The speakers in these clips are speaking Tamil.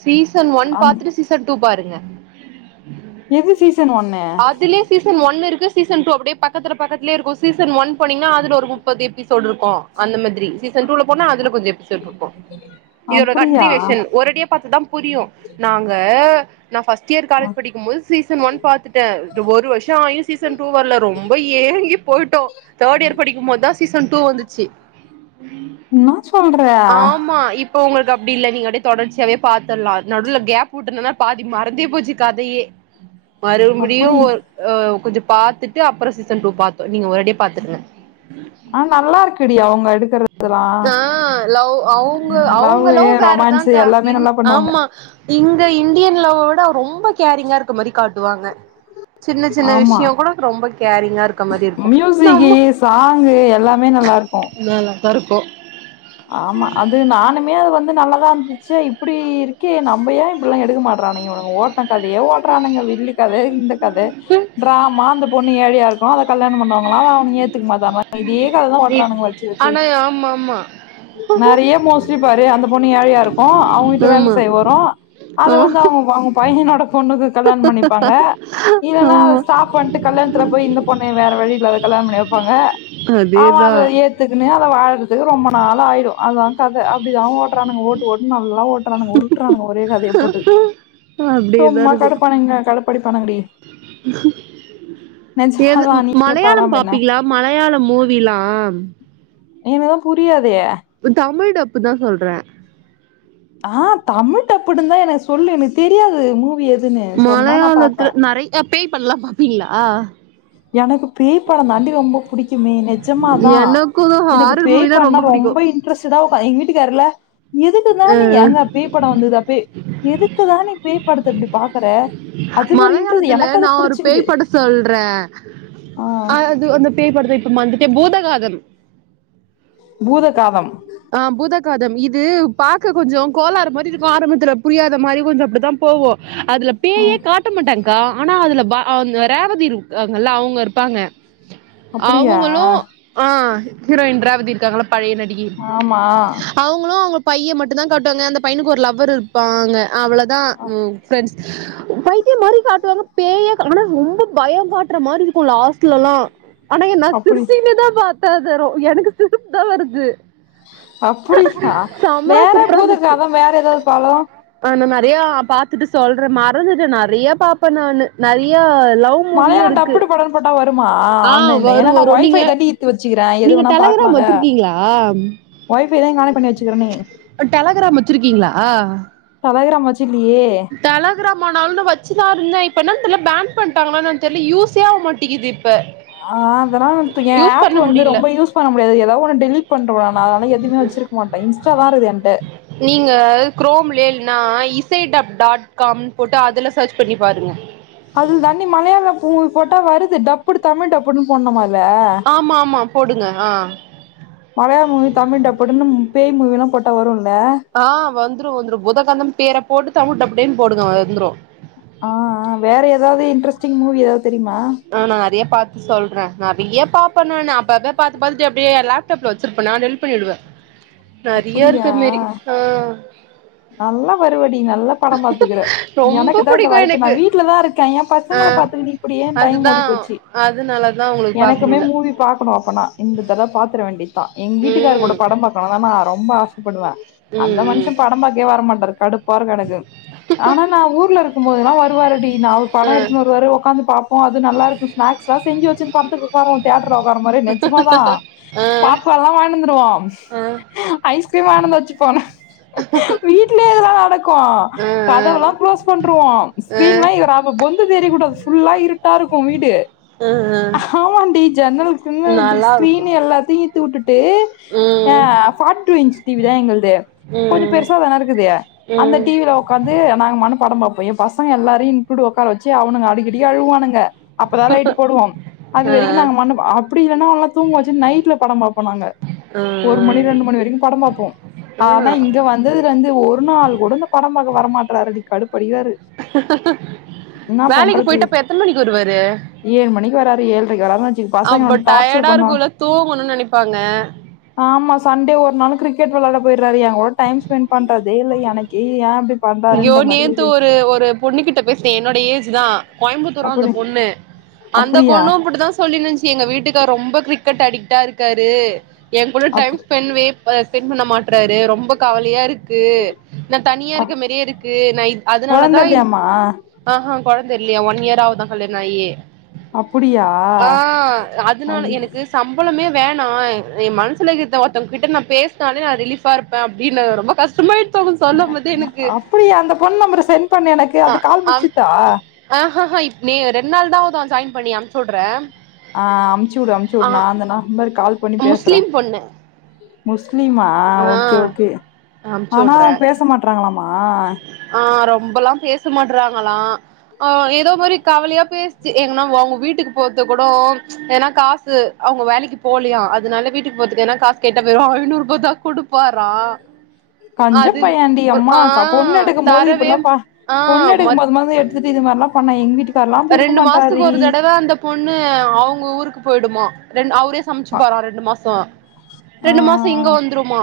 சீசன் ஒன் அந் பாத்துட்டு சீசன் டூ பாருங்க எது சீசன் ஒண்ணு அதுலயே சீசன் ஒன்னு இருக்கு சீசன் டூ அப்டியே பக்கத்துல பக்கத்துலயே இருக்கு சீசன் ஒன் போனீங்னா அதுல ஒரு முப்பது எபிசோட்ருக்கு அந்த மாதிரி சீசன் டூல போனா அதுல கொஞ்ச எபிசோட் இருக்கு இதோட அப்டியா கண்டினியூவேஸ் ஒரடியா பாத்ததா புரியு நாங்க நான் ஃபஸ்ட் இயர் காலேஜ் படிக்கு போது சீசன் ஒன் பாத்துட்ட ஒரு வருஷோ ஆயு சீசன் டூ வர்ல ரொம்ப ஏங்கி போய்ட்டோ தேட் இயர் படிக்கு போதா சீசன் டூ வந்துச்சி என்னா சொல்ற ஆமா இப்ப உங்களுக்கு அப்டி இல்ல நீங்க அப்டே தொடர்ச்சியாவே பாத்தல்லா நடுல கேப் உட்டனனா பாதி மறந்தே போச்சி கதையே மறுபடியு அப்டி ஒரு அ கொஞ்ச பாத்துட்டு அப்புற சீசன் டூ பாத்தோ நீங்க ஒரடியா பாத்துருங்க ஆ நல்லா இருக்குடி அவங்க எடுக்கறதெல்லா நா லவ் அவ் ங்கோ அவுங்க லவ்வு லவ் ரொமான்ஸ் வேறதாக்கா எல்லாமே இன் நல்லா பண்ணுவாங்க ஆமா இங்க இந்தியன் லவ்வோட ரொம்ப கேரிங்கா இருக்க மாரி காட்டுவாங்க சின்ன சின்ன ஆமா விஷ்ய கூட அது ரொம்ப கேரிங்கா இருக்க மாரி இருக்கு மியூசிக்கு நம்ம சாங்கு எல்லாமே நல்லா இருக்கு நல்லதா இருக்கு ஆமா அது நானுமே அது வந்து நல்லதா இருந்துச்சி இப்டி இருக்கே நம்பயே இப்டில்லா எடுக்க மாட்றானே இவ ஓட்ட கதயே ஓட்றானுங்க வில்லி கத இந்த கத ட்ராமா அந்த பொண்ணு ஏழயா இருக்கு அத கல்யாணம் பண்ணுவாங்களா அத ஏத்துக்க மாட்டாங்களா இட் ஆனா ஆமாமா நெறைய மோஷ்லி பாரு அந்த பொண்ணு ஏழையா இருக்கு அவுங்க வீட்ல வேல ஆமா செய்ய வரு அத வந்து ஆ அவ வாங்க பயனோட பொண்ணுக்கு கல்யாண பண்ணிப்பாங்க இவலா அத ஆமா ஸ்டாப் பன்ட்டு கல்யாணத்துல போய் இந்த பொண்ணு வேற வழி இல்லாத கல்யாண பண்ணி வப் பாங்க அதே தா [unintelligible] அவ வாழ்றதுக்கு ரொம்ப நாள் ஆயிடு அதா கத அப்டிதா ஓ ஓட்றானுக ஓட்டு ஓட்டுனு நல்லா ஓட்டுறானுங்க உருட்டுறானுங்க ஒரே கதய போட்டு அப்டியேதா சும்மா இருக்கு கடுப்பானங்க கடுப்படிப்பானுங்க டி எது மலையாளம் பாப்பீங்களா மலையாள மூவிலா என்னதுதா புரியாதே தமிழ் டப்புதா சொல்றே ஆ தமிழ் டப்புடுதி நா சொல்லு எனக்கு தெரியாது மூவி எதுன்னு சொன்னா நா பாப்பே ஏ பேய் படல்லா பாப்பீங்ளா எனக்கு பேய் பட தாண்டி ரொம்ப புடிக்குமே நெஜமாதா எனக்கு எனக்கு ஹாரர் பேய் மூவினா படண்ணா புடிக்கு ரொம்ப இன்ட்ரெஸ்ட்டடா உக்காந் எங்க வீட்டுக்காருல்ல எதுக்குதா நீ ஏங்க பேய் பட வந்துகுதா பேய் எதுக்குதா நீ பேய்ப்படத்த இப்டி பாக்கற அது ஒரு இன்ட்ரஸ்ட் எனக்கு அது புடிச்சிக்குது சொல்ற அது அந்த பேய் படத்த இப்ப மாறந்திட்டே பூதகாதம் பூதகாதம் ஆ பூதகாதம் இது பாக்க கொஞ்சோ கோலாறு மாறி இருக்கு ஆரம்பத்துல புரியாத மாறி கொஞ்ச அப்டிதா போவு அதுல ஆ கட்ட மாட்டங்க்கா ஆனா அதுல ப அந்த ரேவதி இருக்காங்கல்ல அவுங்க இருப்பாங்க அப்படியா அவுங்களு ஆ ஹீரோயின் ரேவதி இருக்காங்கள பழைய நடிகை மா அவுங்களு அவுங்க பைய மட்டுதா காட்டுவாங்க அந்த பையனுக்கு ஒரு லவ்வர் இருப்பாங்க அவ்ளோதா ஃப்ரெண்ட்ஸ் உ பைத்தியம் மாறி காட்டுவாங்க பேயே ஆனா ரொம்ப பய காட்டுற மாறி இருக்கு லாஸ்ட்ல்லா ஆனா எ நா அப்படி சிரிச்சுகினே தா பாத்த அத எனக்கு சிரிப்பு தா வருது அப்புடியா செம வேற சூப்பரா இருந்துச்சு பூதகாதம் வேற எதாவது பலோ ஆ நா நெறையா பாத்துட்டு சொல்ற மறந்துட்ட நெறையா பாப்ப நானு நெறையா லவ் மூவியு மலையாள இருக்கு டப்புடு படோன்னு போட்டா வருமா ஆ ஆன்லைன்ல வரு ஏன்னா நா வரு ஒய் ஃபை நீங்க தான் டி த்து வெச்சுக்கிறே எது நீங்க வேணா டெலகிராம் பாக்கலால வச்சிருக்கீங்களா ஒய் ஃபை தா கானெக்ட் பண்ணி வெச்சுக்கறனே டெலகிராம் வச்சிருக்கீங்களா டெலகிராம்மா வெச்சிக்கலையே டெலகிராமாலானு வெச்சுதா இருந்தே இப்போ என்னனு தெர்ல ஃபேன் பண்ட்டாங்களா என்னனு தெர்ல யூசே ஆக மாட்டிது ஆ அதெல்லா [unintelligible] ஏ ஆஃப்பு பண்ண வந்து முடியல ரொம்ப யூஸ் பண்ண முடியாது எதா ஒன்னு டெலிட் பண்றுவே நா அதனா எதுவுமே வெச்சிருக்க மாட்டே இன்ஸ்ட்டா தா இருக்குது ஏன்ட நீங்க குரோம்லே இல்லனா இசை டப் டாட் காம்னு போட்டு அதுல சர்ச் பண்ணி பாருங்க அதுதான் டி மலையாள மூவினு போட்டா வருது டப்புடு தமிழ் டப்புடுனு போட்னுமா அதுல ஆமா ஆமா போடுங்க ஆ மலையாள மூவி தமிழ் டப்புடுனு பேய் மூவில்லா போட்டா வருல்ல ஆ வந்துரு வந்துரு பூதகாதம்னு பேர போட்டு தமிழ் டப்டேனு போடுங்க வந்துரு ஆ ஆ வேற எதாவது இன்ட்ரஸ்ட்டிங் மூவி எதாவது தெரியுமா ம் நெறைய பாத்து சொல்ற நெறைய பாப்ப நானு அப்ப அப்ப பாத்து பாத்துட்டு அப்டியே லேப்டாப்ல வெச்சிருப்பனா டெலீட் பண்ணிடுவ நெறியா இருக்கு அப்படியா அதுமேரி நல்லா வருவ டி நல்லா படம் பாத்துக்கிற ரொம்ப எனக்குதா இந்த புடிக்கு வாய்ப்பு நா எனக்கு வீட்ல தா இருக்க ஏ ஆ பசங்கள பாத்துக்க அப்டியே டைம் அதுதா ஓடி போச்சு அதுனாலதா உங்களுக்கு பாக்க எனக்குமே முடில மூவி பாக்கணு அப்பனா இந்த தடவ பாத்துரவேண்டி தா எங்க வீட்டுக்காரு கூட ம் படோ பாக்கணுன்னா நா ரொம்ப ஆசப்படுவே அந்த ம் மனுஷே க்கே வர மாட்டாரு கடுப்பா இருக்கு எனக்கு ஆனா நா ஊர்ல இருக்கும்போதெல்லா வருவாருடி நா ம் ஆ படோ எடுதுன்னு வருவாரு ஒக்காந்து பாப்போ அது நல்லா இருக்கு ஸ்நாக்ஸ்லா செஞ்சு வச்சின்னு படத்துக்கு உக்காருவோ தேட்ருல ஒக்காற மாறி நெஜமாதா ஆ பாப் கான்ல்லா வாங்கின்னு வந்துருவோ ஆ ஆ ஐஸ்கிரீம் வாங்கின்னுவந்து வச்சுபோ வீட்லயே இதெல்லா நடக்கு ஆ கதவுல்லா குளோஸ் பண்றுவோ ஆ ஸ்கிரீன்லா இவரு அப்ப பொந்து தெரிய கூடாது ஃபுல்லா இருட்டா இருக்கு வீடு ஆ ஆ ஆமான்டி ஜன்னல் ஜன்னல்ல இருக்குற நல்லா இருக்கு ஸ்கிரீன் எல்லாத்தையு ஈத்து உட்டுட்டு் ஏ ம் பார்டி டூ இன்ச் டிவிதா எங்கள்து கொஞ்ச ம் பெருசா தான இருக்குது அந்த ம் டிவியில ஒக்காந்து நாங்கமான படம் பாப்போ ஏ பசங்க எல்லாரையு இன்க்ளுட் ஒக்கார வச்சி அவனுங்க அடிக்கடிக்கு அழுவுவானுங்க அப்பதா லைட்டு போடுவோ அது ஆ வரிக்கு நாங்கமாட்னு வா அப்டி இல்லன்னா அவல்லா தூங்க வச்சு நைட்ல படோ பாப்போ நாங்க ஆ ஒரு மணி ரெண்டு மணி வரக்கு படோ பாப்போ ஆ ஆனா இங்க வந்ததுலேந்து ஒரு நாள் கூட இந்த படம் பாக்க வரமாட்றாரு டி கடுப்படிக்கிறாரு என்னா வேலக்கி பண்றது போய்ட்டு அப்ப எத்தன் மணிக்கி வருவாரு ஏழு மணிக்கு வர்றாரு ஏழ்ரைக்கு வராங்க அப்ப டயர்டா இருக்குல்ல தூங்கணுன்னு நெனைப்பாங்க ஆமா சண்டே ஒரு நாளு கிரிக்கெட் விளாட போயிரு றாரு ஏ கூட டைம் ஸ்பெண்ட் பண்றதே இல்ல எனக்கே இது ஏ இப்டி அய்யோ பண்றாருன்ற மாரி நேத்து இருக்கு ஒரு ஒரு பொண்ணு கிட்ட பேசுனே என்னோட ஏஜ் தா கோயம்புத்தூரா அந்த அப்டி பொண்ணு அந்த அப்டியா பொண்ணு இப்டிதா சொல்லின்னுருன்ச்சி எங்க வீட்டுக்காரர் ரொம்ப கிரிக்கெட் அடிக்டா இருக்காரு ஏ கூட அப் டைம் ஸ்பெண்ட் வே ஆ ஸ்பெண்ட் பண்ண மாட்டறாரு ரொம்ப கவலையா இருக்கு நா தனியா இருக்க அப் மேரியே இருக்கு நா இ கொழந்த அதுனாலதா இல்லையாமா ஆ ஹா கொழந்தை இல்லியா ஒன் இயர் ஆவுதா கல்யாண ஆயி அப்புடியா ஆ அதுனால ஐயோ எனக்கு சம்பளமே வேணா ஏ மனசுலகிறத ஒர்த்தவுங்க கிட்ட நா பேசினாலே நா ரிலீஃபா இருப் பே அப்டின்னா ரொம்ப கஷ்டமாயிட்து அவங்க சொல்லம் போதே எனக் அப்டியா அந்த பொண்ணு நம்பரை செண்ட் பண்ணு எனக்கு அது கால் முடிச்சுத்தா ஆஹஹஹ இப் நே ரெண்நாள்தா ஆவுதா ஜாயின் பண்ணி அம்ச்சி வுடுறே ஆ அம்ச்சுவுடு அம்ச்சுவுடு நா அந்த நம்பர்க்கு கால் பண்ணி பேசுறே முஸ்லிம் பொண்ணு முஸ்லிமா ஆ ஓகே ஓகே அனுப்ச்சு ஆனா வுட்றே பேச மாட்றாங்களாமா ஆ ரொம்பல்லா பேசமாட்றாங்களா ஆ எதோ மாறி கவலையா பேசுச்சு எங்கன்னா வா அவுங்க வீட்டுக்கு போற்றதுக்கு கூடோ எதுனா காசு அவுங்க வேலக்கி போலையா அதுனால வீட்டுக்கு போறதுக்கு எதுனா காசு கேட்டா வெறு ஐந்நூறுபாதாக் குடுப் பாறா கஞ்சப் பையண்டி அம்மா கா பொண்ணு எடுக்கும் போது தரவே இப்பல்லா பா ஆ பொண்ணு எடுக்கும் மத் போது மட்டு எடுத்துட்டு இதுமாரில்லா பண்ணா எங்க வீட்டுக்கு ரெண்டு மாசத்துக்கு ஒரு தடவ அந்த பொண்ணு அவங்க ஊருக்கு போயிடுமா ரெண் அவர் இப்டியே ஆ சமச்சுப்பறா ரெண்டு மாசோ ஆ ரெண்டு மாசோ ஆ இங்க வந்துருமா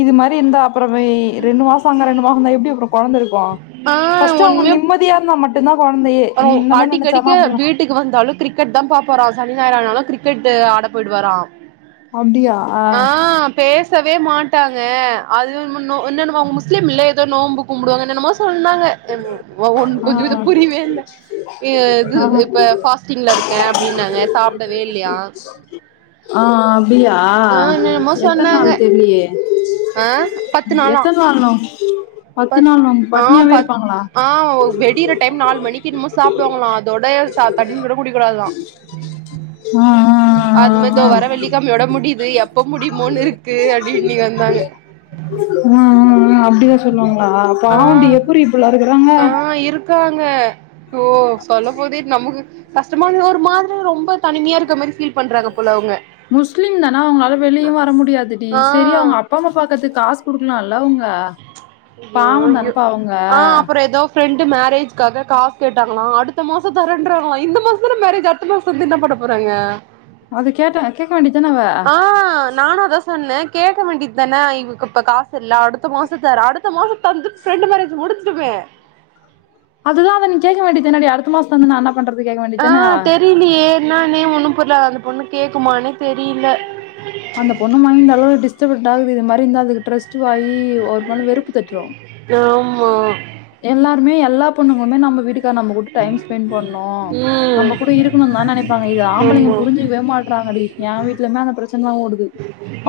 இது மாரி இருந்தா அப்பறமே ரெண்டு மாசோ அங்க ரெண்டு மாசன்னா எப்டி அப்றோ கொழந்த இருக்கு ஆ ஃபர்ஸ்ட் அவங்க நிம்மதியா இருந்தா மட்டுந்தா கொழந்தையே ஆ நீ என்னதா அடிக்கடிக்க நெனச்சாலு அப்டிதா வீட் ட்டுக்கு வந்தாலு கிரிக்கெட்தா பாப்பாரா சனி ஞாயிற் ஆனாலு கிரிக்கெட்டு ஆட போய்டுவாரா அப்டியா ஆ நாம் பேசவே மாட்டாங்க அது முன்னோ என்னென்னமோ அவ்ங்க முஸ்லீம்லே எதோ நோம்பு கும்புடுவாங்க என்னென்னமோ சொன்னாங்க எம் ஒ ஒன் ஆ கொஞ்ச கொஞ்சோ புரிவே இல்ல ஏ இது இப்ப ஃபாஸ்டிங்ல இருக்கே அப்டின்னாங்க சாப்டவே இல்லியா ஆ அப்டியா ஆ என்னென்னமோ எத்தன் சொன்னாங்க நாள் தெர்லியே ஆ பத்து நாளா எத்தன் நாள் நோ பத்து நாள் நோம்ப் ஆ பட்னியாவே பத் இருப்பாங்களா ஆ வெடிற டைம் நால் மணிக்கு இன்மோ சாப்டுவாங்களா அதோட சா தண்ணி கூட குடிக்கூடாதா ஆ ஆ அது மெ இதோ ஆ வர ஆ வெள்ளிக்கெழ்மயோட முடிது எப்போ முடியுமோன் இருக்கு அப்டின்னு வந்தாங்க ம் ம் ம் அப்டிதா சொல்லுவாங்ளா பாவண்டி எப்புரி இப்புல்லா இருக்குறாங்க காங்க ஓ சொல்லம்போதே நமக்கு கஷ்டமானது ஒரு மாதிரி ரொம்ப தனிமியா இருக்க மாரி ஃபீல் பண்றாங்க போல அவ்ங்க முஸ்லிம் தானா அவுங்ளால வெளிய வர முடியாதுடி ஆ செரி அவ்ங் அப் பாம்மா பாக்கற்து காஸ் குடுக்குலால அவ்ங்க ஜயோ ஜயோ ஆ அப்புற எதோ ஃபிரெண்டு மேரேஜ்காக காஸ் கேட்டாங்குளா அடுத்த மாச தரேன்றாங்களா இந்த மாஸ்ந்தான மேரேஜ் அட் த்த மாஸ் தந்து இன்ன பண்ண போறாங்க அது கேட்ட கேக்க வேண்டிதுதான அவ ஆ நானு அதா சொன்ன கேக்க வேண்டிதான இவுக்கு இப்ப காசில்ல அடுத்த மாசதர அடு த்த மாசு தந்து பிரெண்டு மேரேஜ் முடிஞ்டுமே அதுதா அதன் கேக்க வேண்டிதானடி அடுத்த மாஸ்தந்து நா என்ன பண்றது கேக்க வேண்டிதான இனி என்னானே ஒன்னு புர்ல அந்த பொண்ணு கேக்குமானே தெரில அந்த பொண்ணு மைன் அளவு டிஸ்டபட்டாகுது இது மாரி இருந்தா அதுக்கு ட்ரஸ்ட்டுவாயி ஒரு மனு வெறுப்பு தட்ரு ஆமா எல்லாருமே எல்லா பொண்ணுங்குள்மே நம்ம வீடு கா நம்ம கூட டைம் ஸ்பெண் பண்ணூ ம் நம்ம கூட இருக்குணுன்தா நெனைப்பாங்க இது ஆம்பளைங்க ஆமா புரிஞ்சு க்வே மாட்றாங்கடி ஏன் வீட்லுமே அந்த பிரச்சின்தா ஓடுது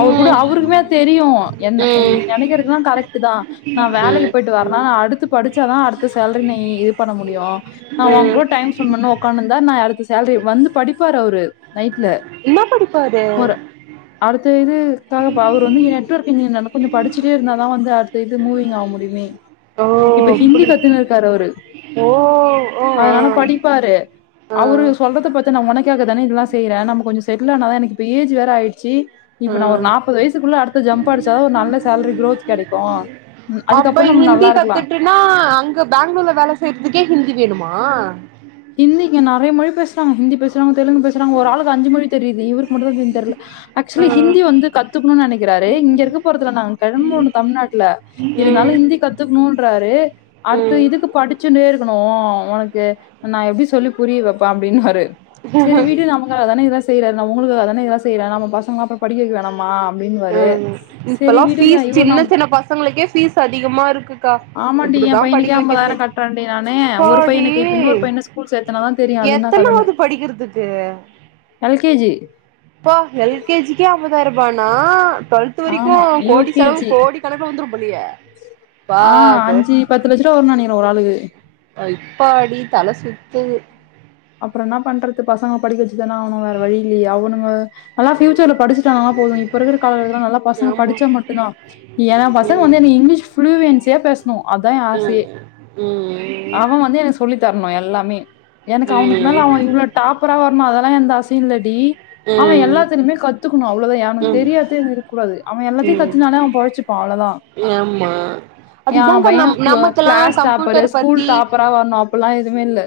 அவர் கூட அவுருக்குமே தெரியு என்ன ம் எ நீ ம் நெனைக்குறதுலா கரெக்ட்டுதா நா வேலைக்கு போய்ட்டு வர்னால அடுத்து படிச்சாதா அடுத்த சேல்ரி நீ இது பண்ண முடியு நா ம் ஓங்கூட டைம் ஸ்பென் பண்ண ஒக்காந்துர்ந்தா நா அடுத்த சேல்ரி வந்து படிப்பாரு அவுரு நைட்ல இப்ப அது ஒரு அடுத்த இது ஸ்தானாப்பா ந்தாங்க அவர் வந்து நெட்ஒர்க் இன்ஜினினர் அதா கொஞ்சு படிச்சுட்டே இருந்தாதா வந்து அடுத்த இது மூவிங் ஆவ் முடிமே ஓ இப்ப ஹிந்தி அப்டி கத்துன் இருக்காரு அவரு ஓ ஓ ஆ அதனால படிப்பாரு ஆ அவரு சொல்றத பாத்து நா ஒனக்காகதான இதுலா செய்ற நம்ம கொஞ்சு செட்டில் ஆனாதா எனக்கு இப்ப ஏஜு வேற ஆய்ட்ச்சி ஆ இப்ப நா ஒரு நாப்பது வயசுக்குள்ள அடுத்த ஜம்ப் அடிச்சாதா ஒரு நல்ல சேல்ரி குரோத் கெடைக்கு அப்ப அதுக்கப்புறோ நம்ம ஹிந்தி நல்லா இருக்கலா கத்துட் டுனா அங்க பேங்ளூர்ல வேல செய்ற்துகே ஹிந்தி வேணுமா ஹிந்தி இங்க நெறைய மொழி பேஸ்றாங்க ஹிந்தி பேசுறாங்க தெலுங்கு பேசுறாங்க ஒரு ஆளுக்கு அஞ்சு மொழி தெரிது இவுரு முழுவதுமே தெர்ல ஆ, ஆக்சுலி ம் ஹிந்தி வந்து கத் துக்குணு நெனைக்குறாரு இங்க இருக்க போறதுல நா கெழம்புன் தம்நாட்ல இருந்தாலு ம் ஹிந்தி கத்துக்ணூன்றாரு அடுத்த ம் இதுக்கு படிச்சினே இருக்கணு ஒனக்கு நா எப்டி சொல்லி புரிய வைப்ப அப்டின்வாரு செரி விடு நமக்காகதானே இவ செய்யற நா உங்களுக்காக தானே இதெல்லா செய்யிரே நம்ம பசங்கள அப்போ படிக்க வெக்க வேணாமா மா அப்படின்னுவாரு செரி விடுங்க இவர் நம் அவங்களுக்கே ஃபீஸ் அதிகமா இருக்கு ஆமாண்டி எ பையனுக்கே ஐம்பதாயிரோ கட்டுறேன்டி நானு ஒரு அப்பாடி பையனுக்கு இப்ப இன்னொரு பையன ஸ்கூ ஸ்கூல் சேத்துனா தா தெரியு அது என்ன கதேனு எத்தனாவது படிக்கிறதுக்கு எல் கே ஜி ப்பா எல் கே ஜிக்கே ஐம்பதாயிரோ ரூபானா டுவெல்த் டுவெல்த் வரைக்கு ஆமா யூ கோடி கே செலவு ஜி கோடி கணக்குல வந்துரு போலயே பா ஆ கோ அஞ்சு பத்து லட்ச ரூவா வரூனு நெனைக்குர ஒரு ஆளுக்கு அப்பாடி தல சுத்துது அப்புறோ என்ன பண்றது பசங்க படிக்க வச்சுதான ஆவனு வேற வழி இல்லயே அவனுங்க ஆனா பியூச்சர்ல படிச்சிட்டாங்கனா போது இப்ப இருக்குற காலகட்டத்தில்ல நல்லா பசங்க ஆமா படிச்சா மட்டுதா ஏ பசங்க ம் வந்து எனக்கு இங்கிலீஷ் ஃப்ளுவன்சியா பேச பேசனு அதா எ ஆசையே ம் ம் ம் அவ வந்து எனக்கு சொல்லி தரணு எல்லாமே எனக்கு அவனுக்கு மேல அவ ம் இவ்ளோ டாப்பரா வரணு அதெல்லா எந்த ஆசையு இல்லடி அவ எல்லாத்தையுமே கத்துக்கணு அவ்வளவுதா எனக்கு ம் தெரியாது தெரியலனு இருக்க கூடாது அவ எல்லத்தையு ம் கத்துனாலே அவ பொழச்சுப்பா அவ்ளதா ஆமா அதுதாங்க நம் க்ளோ நமக்கலா கிளாஸ் டாப்பரு கம்ப்யூட்டர் ஸ்கூல் பத்தி டாப்பரா வரணு அப்பல்லா எதுமே இல்ல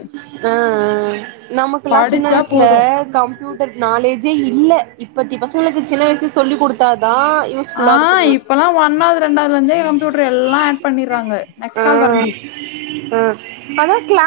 ஆ ஆ நமக்குலா சின்ன படிச்சா வயசுல போது கம் கம்ப்யூட்டர் நாலேஜே இல்ல இப்பத்தி பசங்களுக்கு சின்ன வயசுல சொல்லி கொடுத்தாதா ஆ இப்பெல்லா ஒண்ணாவது ரெண்டாவதுல இருந்தே கம்ப்யூட்டர் எல்லா ஏட் பண்ணிடுறாங்க ஆ நெக்ஸ்ட் கால் வரண்டி ஆ அதா கிளா